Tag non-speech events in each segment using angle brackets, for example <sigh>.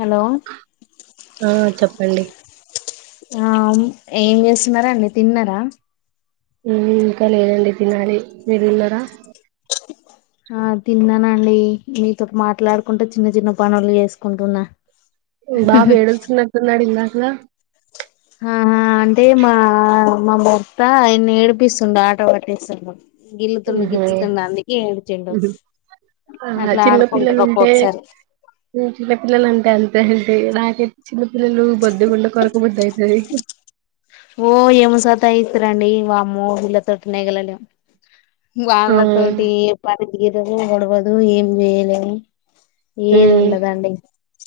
Hello ఆ చెప్ పళ్ళలి ఆ ఏం చేస్తున్నారండి తిన్నరా ఉ ఇంకా లేదండి తినాలి మీరు తిన్నారా ఆ తిన్నానండి మీతోటి మాట్లాడుకుంట చిన్న చిన్న పనులు చేసుకుంటున్నా బాబు ఏడుస్తునట్టున్నడు ఇందాక హ ఆహా అంటే మా అమ్మ మొత్త ఆయన ఏడిపిస్తుండు ఆట పట్టిస్తుండు హ ఏడిచిండు అట్లా ఆడుకుంటారు చిన్నపిల్లలుంటే ఒక్కొక్కసారి చిన్నపిల్లలుంటే అంతే నాకె పిల్లలు బొద్దుగుంటే కొరకబుద్దయితది వామో వీళ్ల తోటే నేగలేం ఆ వాళ్ళతోటి ఎ పరి మడబదు ఏం మేలే ఉమ్ ఏదుండదండి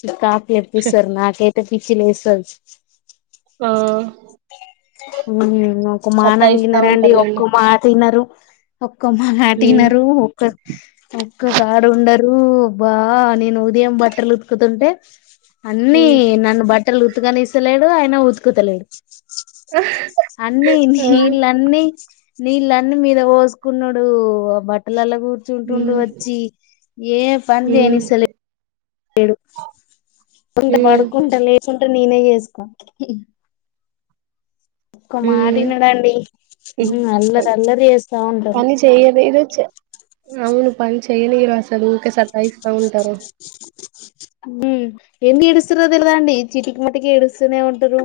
చకా ఎపిసర్ నాకె పిచ్చి లేస్తాంది ఆ అవు ఒక సత్తాయిస్తా మానంగినరండి ఉంటారులేండి ఒక్క మాట వినరు అఓ కొమ్మ ఉమ్ నాటినరు ఒక్క ఒక్క కాడ ఉండరు బా నేను ఉదయం బట్టలు ఉతుకుతుంటే అన్నీ ఉమ్ నన్ బట్ట బట్టలు ఉతుకనిస్తలేడు అయన ఉతుకుతలేడు అన్నీ న ఆ ఇల్ అన్నీ నీళ్ళన్నీ మీద పోసుకున్నడు బట్టలలా కూర్చుంటుండు ఉమ్ వచ్చి ఏ పని ఉమ్ చేయనిస్తలే ఏ కింద ఉమ్ పడుకుంటా లేేకుంటా నేనే చేసుకో ఒక్క మాట ఇనడండి ఉమ్ అల్లరి అల్లరి చేస్తా ఉంటారు పని చెయదు ఏదో అవును పని చెయదు మీరు అసలు ఊరికే సతాయిస్తా స్తా ఉంటారు ఏమి ఏడుస్తరో తెలిదండి చిటికి మాటికి ఏడుస్తూనే ఉంటరు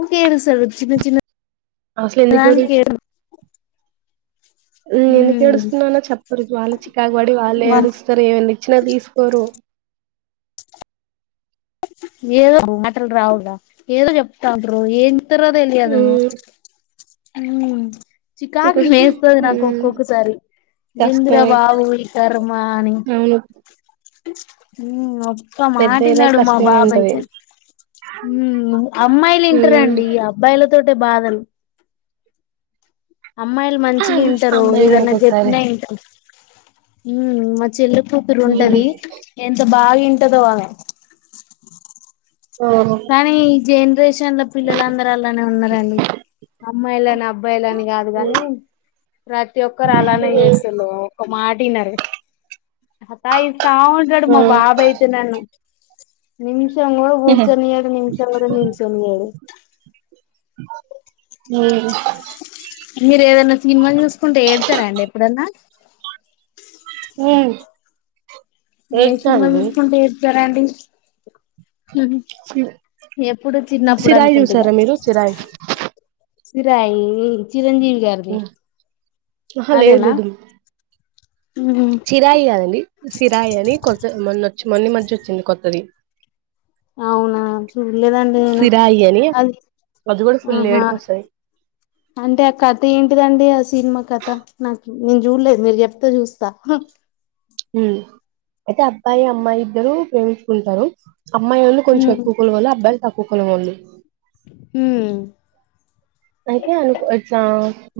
ఊకే ఏడుస్తారు చిన్న చిన్న అసలు ఎందుకివడు దానికి ఏడు ఎందుకు ఏడుస్తున్నానో చెప్పరు. వాళ్ళు చికాకు పడి వాళ్ళే ఉమ్ ఏడుస్తారు. ఏమన్నా ఇచ్చినా తీసుకోరు. ఏదో మాటలు రావుగా ఏదో చెప్తా ఉంటారు. ఏం తర్వాత ఎల్లి అదేమో హ్మ్. అవును చికాకు నేస్తది నాకు హ్మ్. ఒక్కొక్కసారి ఏంది రా కష్టమే బాబు ఈ ఖర్మ అని అవును. హ్మ్ అబ్ నా మాట వి పెద్దయ్యేదాకా న్నాడు మా కష్టమే ఉంటది. బాబైతే ఊ అమ్మాయిలు వింట హ్మ్. రండి అబ్బాయిల తోటే బాధలు అమ్మాయిలు మంచిగ ఇంటరు అమ్మాయిలు కూడా ఏదన్నా ఒక్కొక్కసారి చెప్పినా వింటా హ్మ్ మ చెల్లి కూతురు హ్మ్. ఉంటది ఎంత బాగా ఇంటది ఆమె ఓహో! కానీ ఈ జనరేషన్ లో పిల్లలందరూ అలానే ఉన్నారండి అమ్మాయిలని అబ్బాయిలని గాదు గాని ప్రతి ఒక్కరు అలానే చేస్తుండు ఒక మా తిన్నారా అట్టా ఇస్తా ఉంటడు మా హ్మ్. బాబయితే నన్ను నిమిష్ చెంగుమని గూచ్ శని గాడు నించోని కూడా నించోనీయడు. హ్మ్ మీరు ఏదన్నా సినిమా చూసుకుంటే ఏడ్చారా అండి ఎప్పుడన్నా హ్మ్ ఏ సినిమా ఏంటండి? చూసుకుంట ఏడ్చారండి. సి ఎప్పుడు చిన్నప్పుడు సిరాయి అనుకుంటగా చూసారా మీరు? చిరాయి. సిరాయి చిరంజీవి గారిది హ్మ్ ఆహా లేదు అదేనా లేదు ఉమ్ చిరాయి కాదండి సిరాయి అని కొత్త మొన్న వచ్చి మొన్ని మధ్య వచ్చింది కొత్తది. అవునా చూడలేదండి నేను సిరాయి అని అది అది కూడా ఫుల్ ఆహా ఏడుపు వస్తది అంటే ఆ కథ ఏంటిదండి ఆ సినిమా కథ నాకు నేను చూడలేదు మీరు చెప్తే చూస్తా అయితే అబ్బాయి అమ్మాయి ఇద్దరు ప్రేమించుకుంటరు. అమ్మాయోళ్ళు కొంచెం ఉమ్ ఎక్కువ కులమోళ్ళు అబ్బాయి తక్ కూఖల మందిలి హ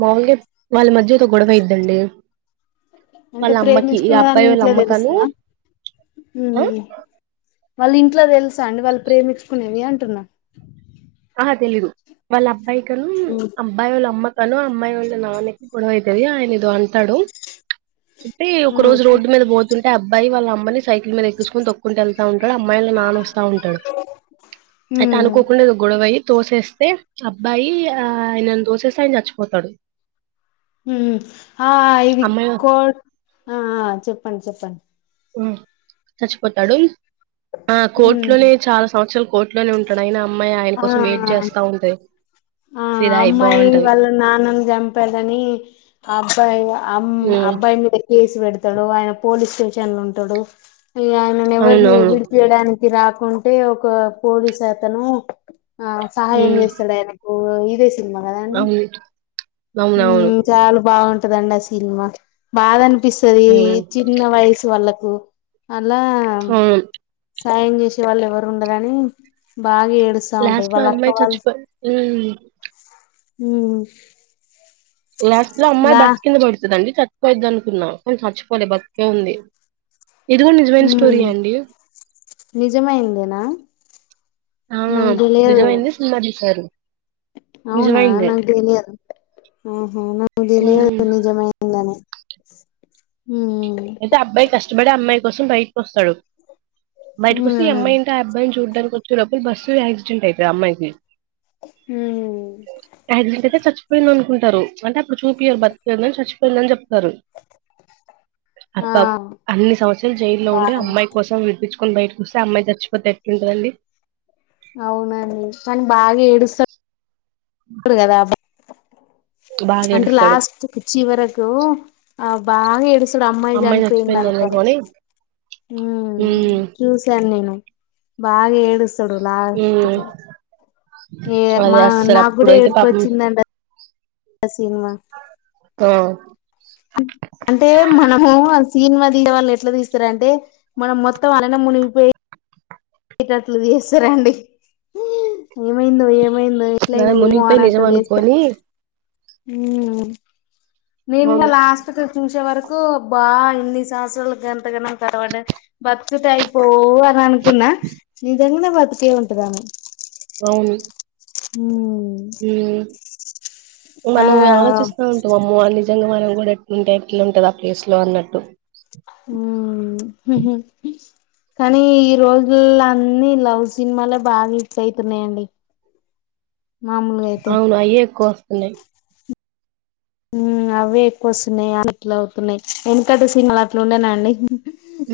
మాముూలుగా వాళ్ళ మధ్య ఎదో గొడవ ఐదండి అంటే ప్రేమించుకున్నదాని ఇంట్లో అమ్మకను తెలుస్తుందా ఆ వాళ్ళు ఇంట్లో తెలుసా అండి వాళ్ళు ప్రేమించుకునేవి అంటున్నా ఆహా తెలీదు వాళ్ళ అబ్బాయి కను ఉమ్ అబ్బాయి వాళ్ళ అమ్మ తను అమ్మాయి వాళ్ళ నాన్న్యకి గొడవ అవుతది ఆయన ఇదో అంటాడు అంటే ఆ ఒక రోజు రోడ్డు మీద పోతుంట ఎ అబ్బాయి వాల్ అమ్మని సైకిల్ మీద ఎకించుకొని తొకుంట వెల్త్ వెనుకల అమ్మాయి వాళ్ళ నాన్న వాస్తు బాగుంటాడు అయితే ఉమ్ అనుకోకుండా అబ్బయి తోసేస్తే అబ్బాయి ఆ ఆయనన్ను తోసేస్తే ఆయన చచ్చిపోతాడు ఆ ఇది అమ్మాయి కో ఆ చెప్పండి చెప్పండి సచ్చిపోతాడుల్ ఆ ఉమ్ కోర్టులోనే చాలా సంవత్సరలు కోట్లోనే ఉంటాడు ఆయిన ఆ ఆ ఫిదాయి అమ్మాయి బావుంటది. వాళ్ళ నాన్నని చంపదని ఆ అబ్బాయి అమ్ హ్మ్ అబ్బాయి మీద కేసు పెడతు తడవయన పోలీస్ స్టేషన్ ల ఉంటాడు మి ఆయనను ఎవరిని అవునవును. విడిపియడానికి రార అంటే ఒక పోలీస్ అతను ఆ సహాయం హ్మ్ చేస్తాడు ఆయన ఇద సినిమా కదా అండి అవును. అవునవును. చాలా బాగుంట దం సినిమా బాధని ప్ప సరి హ్మ్ చిన్న వయసు వల్ల అలా అవును. సాయం చేసే వాళ్ళు ఎవరు ఉండరని ఏడుస్తా ఉంటది లాస్ట్ లో వాళ్ళ అక్క అమ్మాయి వాళ్ళు చచ్చిపో ఉ ఉమ్ లాస్ట్ లో అమ్మ లా బస్ కింద పడుతదండి పోయిద్ది అనుకున్నాం కాని సచ్చిపోలే బతికే ఉంది ఇది కూడా నిజమైన హ స్టోరీయే అండి. నిజమైందేనా ఆ నాకు తెలియదు నిజమైంది సినిమా చుశారు అవునా నకు దెలియదు ఆహ నకు ఉమ్. దెలియదు నిజ మయందనే ఐతె అబ్బాయి కష్టపడి అమ్మాయి వసు బయటకి వస్తాడు బయటకు వస్తె ఈ ఉమ్ అమ్మాయి ఇంకా అ ఆబ్బాయిని చూడడానికి లోపల బస్సు యాక్సిడెంట్ అయింది అమ్మాయిలది ఉమ్ పోయింది అనుకుంటారు అంటే అక్కడ చూపియారు బతికిన కాని చచ్చిపోయిందని చెప్తారు ఆ అబ్బా అన్ని సంవత్సరాలు జైల్లో ఉండే బాగా అమ్మాయి కోసం బయటకి వస్తే అమ్మాయి చచ్చిపోతే ఎట్టుంట దండి అవునండి కాని బాగా ఏడుస్తాడు ఇప్పడు కదా బాగా అంటే ఏడుస్తాడు లాస్ట్ కుర్చీ వరకు తో ఆ బాగా ఎడ్ చూడ్ అమ్మాయి చనిపోయింది చచ్చిపోయింది అనుకో అనగానే హ్మ్ ఉమ్ చూసాను నేను బాగా ఏ హ్మ్ ఏ మా నాకు కూడా ఏడ్పు పాపం వచ్చిందండి ఆ సినిమా ఆ ఫ్రెండ్ వాళ్ళు ఎట్లా తీస్తార్ అంటే మనం మొత్తం అననం మునిగిపోయి నైట్ అట్ల చేస్తారండి ఏమైందో ఏమో ఏమందో ఎట్ల నాన్న అయినదో మునిగిపోయి నిజం అనట్టు చేస్తార్ అనుకొని హ్మ్ మేం గూడా అవును లాస్ట్కు చేసే వరకు కు బా ఇన్ని సంవత్సరాల గంట <unintelligible> బత్కతే అయిపోవు అని అనుకున్నా నిజంగానే బతికే ఉంటదని అవును హ్మ్ హ ఆ మనం ఆలోచిస్తూ ఉంటాం అమ్మ నిజంగా మనం కూడా ఎట్లుంటే ఎట్లా ఉంటది ఆ ప్లేస్ లో అన్నట్టు హ కానీ ఈ రోజుల అన్నిీ లవ్ సినిమాలే బాగా హిస్ అయితున్నాయంండి అవును అయ్యేక్క అ అవే ఎక్కువ వస్తున్నాయి అ ఇట్లా అవుతున్నాయి ఎనుకంట సినిమాలు అట్లు ఉండేనా అండి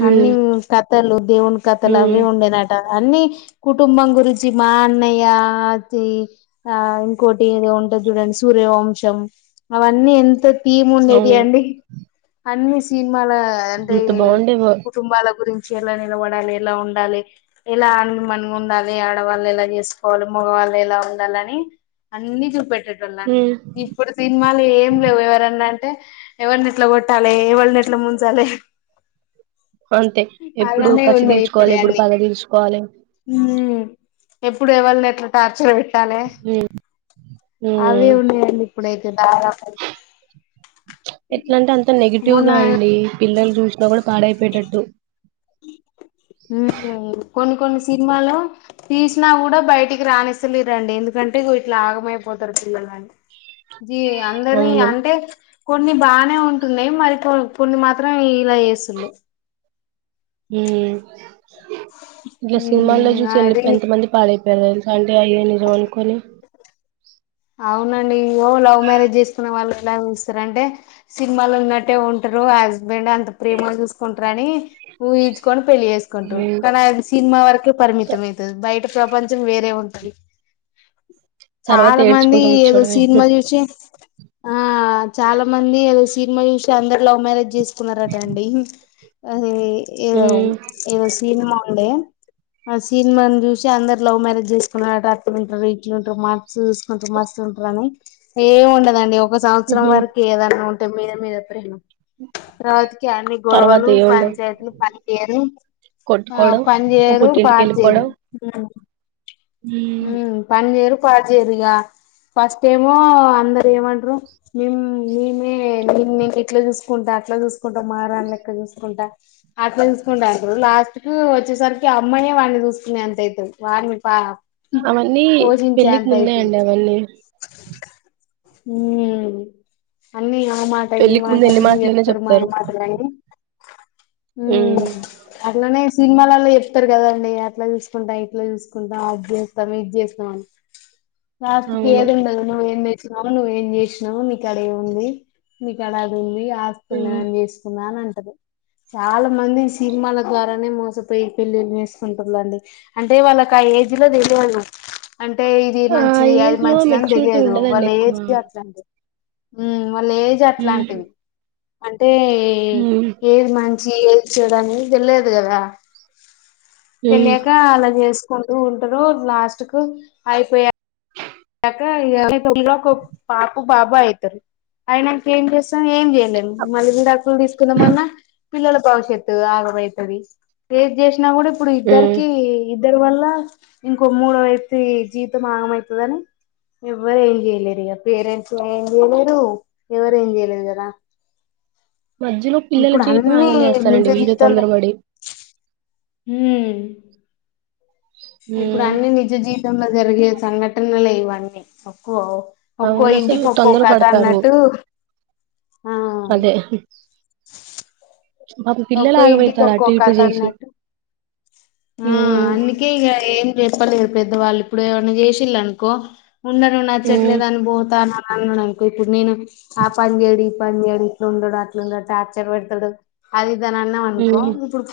ఉమ్ అన్నిీ కథలు దేవుని కథలు ఉమ్ అవిే ఉండేనట అన్నీ కుటుంబం గురించి మా అన్నయ్య అతి ఆ ఇంకోటి ఏదో ఉంటది చూడండి సూర్యవంశం అవన్నీ ఎంత తీముండేది అవును అండి అన్ని సీన్ కు మాల అంట ఇంత బాగుండేవో కుటుంబాల గురించి ఎలా నిలబడాలి ఎలా ఉండాలి ఎలా ఆ మనగా ఉండాలి ఆడవాళ్ళు ఎలా చేసుకోవాలి మగవాళ్ళు ఎలా ఉండాలిని అన్ని చూపె ఉమ్ ళడిప్పుడు ఏం లేవు ఎవరన్నా అంటే ఎవరిని ఎట్లా కొట్టాలి ఎవరిని ఎట్లా ముంచాలి అంతే ఎప్పుడు అలానే కసిి ఉన్నాయి ఇప్పుడే తీర్చుకోవాలి ఎప్పుడు అన్ని పగ తీర్సుుకోవాలి ఉమ్ ఎప్పుడు ఎవళని ఎట్లా టార్చర్ పెట్ ట్టాల ఉమ్ అవి ఉమ్ ఉన్నాయంండి ఇప్పుడయితే ఎట్లా అంటే అంత నెగిటివ్గా మొన్న అండి పిల్లలు చూసినా కూడా పాడయిపటట్టు కొని కొన్ని సినిమాలు తీసినా కూడా బయటికి రానిస్తలే రండి ఎందుకంటే ఇట్లా ఆగమైపోతారు పిల్లలు అ జీ అందరినీ అవును అంటే కొన్ని బాగానే ఉంటున్నాయి మరి కొ కొన్ని మాత్రం ఇలా వసుళు హ ఇలా సినిమాల్లో మ్మ్ చూసి ఎ అది ఎంత మంది పాడైంది సంండే అయ్య నిజం అనుకుొని అవునండి ఇయ్యో లవ్ మ్యారేజ్ చేసుకున్న వాళ్ళు ఎలా చూస్తారు అంటే సినిమాలు ఉన్నట్టే ఉంటారు ఆ హస్బెండ్ అంత ప్రేమ చూసుకుంటారు అని ఊహచ్చుకొని పెళ్ళలి చేసుకుంట్రారు ఉమ్ కానీ ఆ సినిమా వరకే పరిమిత అవుతుంది బయట ప్రపంచం వేరే ఉంటది తర్వాత ఏడ్చు వీడు సిన్మా చూసి ఆ చాలా మంది తెల్సు సినిమాలు చూసి అందరూ లవ్ మ్యారేజ్ చెస్ కున్నారట అండి అది ఏదో ఉమ్ ఏదో సిన్మా ఉండే ఆ సిన్మా ను చూసి అందరు లవ్ మ్యారేజ్ చేసుకున్నన్నారుట అట్లుంటారు ఇట్లుంటారు మార్క్స్ చ అంతా మస్తు ఉంటాడని ఏమీ ఉండదండి ఒక సంవత్సరం ఉహు వరకు ఏదన్నా ఉ అంతా మీద మీద ప్రేమా ఇగ అన్ని తర్వాత గొడవలు ఏముండవు పంచాయతీలు, ఫస్ట్ ఇయర్ కొట్టుకోవడం పని చేయరు పుట్టింటికి పాట చేయరు వెళ్ళిపోవడం హమ్ పని చెయ్యరు పాస్ చెయ్యరిగా ఫస్ట్ ఏమో అందరు ఏమంటారు మేము గిట్ల చూసుకుంటా, అట్లా చూసుకుంటాం మహారాణి లెక్క చూసుకుంటా అట్లా చూసుకుంటా అంటారు లాస్ట్ కు వచ్చేసరికి అమ్మాయిే వాడి్ని చూసుకునే అంతైతు వాడిని పా అవన్నీ పోషించే పెళ్ళికి ముందేయంండి అవన్నీ వీరే అన్నయ ఆ మాట ఇ పెళ్ళికి మాట, ముందు ఎన్ని అన్ని మాటలైనా చెప్తారు మాయమాటలన్నీ హమ్ ఉమ్ అట్లనే చెప్తారు సినిమాలలో చెప్తారు కదండీ అట్లా చూసుకుంటా ఇట్లా చూసుకుంటా అది చేస్తాం ఇది చేసినామని లాస్ట్ కి అవును ఏది ఉండదు మనంఎన్ని అవు నువ్వు ఏం చేసినావు నీ కాడ ఏముంది నీ కాడ అది ఉంది ఆస్తి ఉన్నా ఉమ్ అని చేసుకున్నాను అని ఆన్ చాలా మంది సినిమాల ద్వారానే మోసపోయి పెళ్లిళ్ళు చేేసుకుంటురుండి అంటే వాళ్ళకి ఆ ఏజ్ లో తెల్వదు అంటే ఇది మంచ్ ఆ మంచిది అది ఏజ్ లో మంచిదని మెచ్యూరిటీ తెలియదు ఉండదండి వాళ్ళ ఎక్కువ ఏజ్ దే అట్లాంటిది హమ్ వాళ్ళే ఏజ్ ఉమ్ అట్లాంటిది టే ఉమ్ ఏది మం చేయొచ్చుడని తెలియదు కదా ఉమ్ తెలియక అలా చేస్ కొంటూ ఉంటారు లాస్ట్ కు అయిపోయ యక ఇగ <inaudible> పాపు బాబు అయితరు అయినంక ఏం చేస్ తం ఏం చేయలేం మళ్ళీ విడాకులు తీసుకుందామన్నా పిల్లల భవిష్యత్ ఆగమయితది ఏది చేస్ న కూడ ఇప్పుడు ఉమ్ ఇద్దరికి ఇద్దరు వల్ల ఇంకో మూడో వ్యక్తి జీవితం ఆగమైతదని ఎవ్వరు ఏం చేయలేరు ఇగ పేరెంట్స్ ఏం చేయలేరు ఎవరు ఏం చేయలేరు కదా మధ్యలో పిల్లల ఇప్పుడు జీవితం అన్నీ ఆగం చేస్తారండి వీళ్ళు తొందరబడి హమ్ ఇప్పుడు ఉమ్ అన్నీ నిజ జీవితంల జరిగే సంఘటనలే ఇవన్నీ <unintelligible> ఒక్కో అవును అసలు ఇంటికి ఒక్కో తొందర కథ పడతారు అన్నట్టు ఆ అదే పాపం పిల్లలు ఒక్కో ఇంటికి ఆగమైతారు ఒక్కో అటు ఇటు కథ చేసి అన్నట్టు ఆ ఉమ్ అందుకే ఇగ ఏం చెప్పలేదు పెద్దవాళ్ళు ఇప్పుడు ఎవన్న చేశిన్లనుకో ఉండరు ఉమ్ నచ్చట్లేదు అని పోతాన్న అన్నాను అనుకో ఇప్పుడు నేను ఆ పని చేయడు ఈ పని చేయడు ఇట్లా ఉండడు అట్లా ఉండడు టార్చర్ పెడతడు అది ఏదన్న అన్నం అనుకో ఉమ్ ఇప్పుడు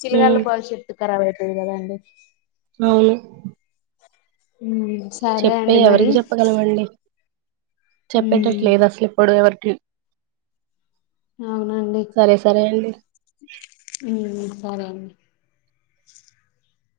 పిలగాళ్ల ఉమ్ భవిషత్ కరాబ్ అయితది గదా అండి అవును హమ్ చెప్పే ఎవరికి చెప్పగలం అండి ఉమ్, చెప్పేటట్లేదు అసలు ఇప్పుడు ఎవరి కి అవునండి సరే అండి హమ్ సరే అండి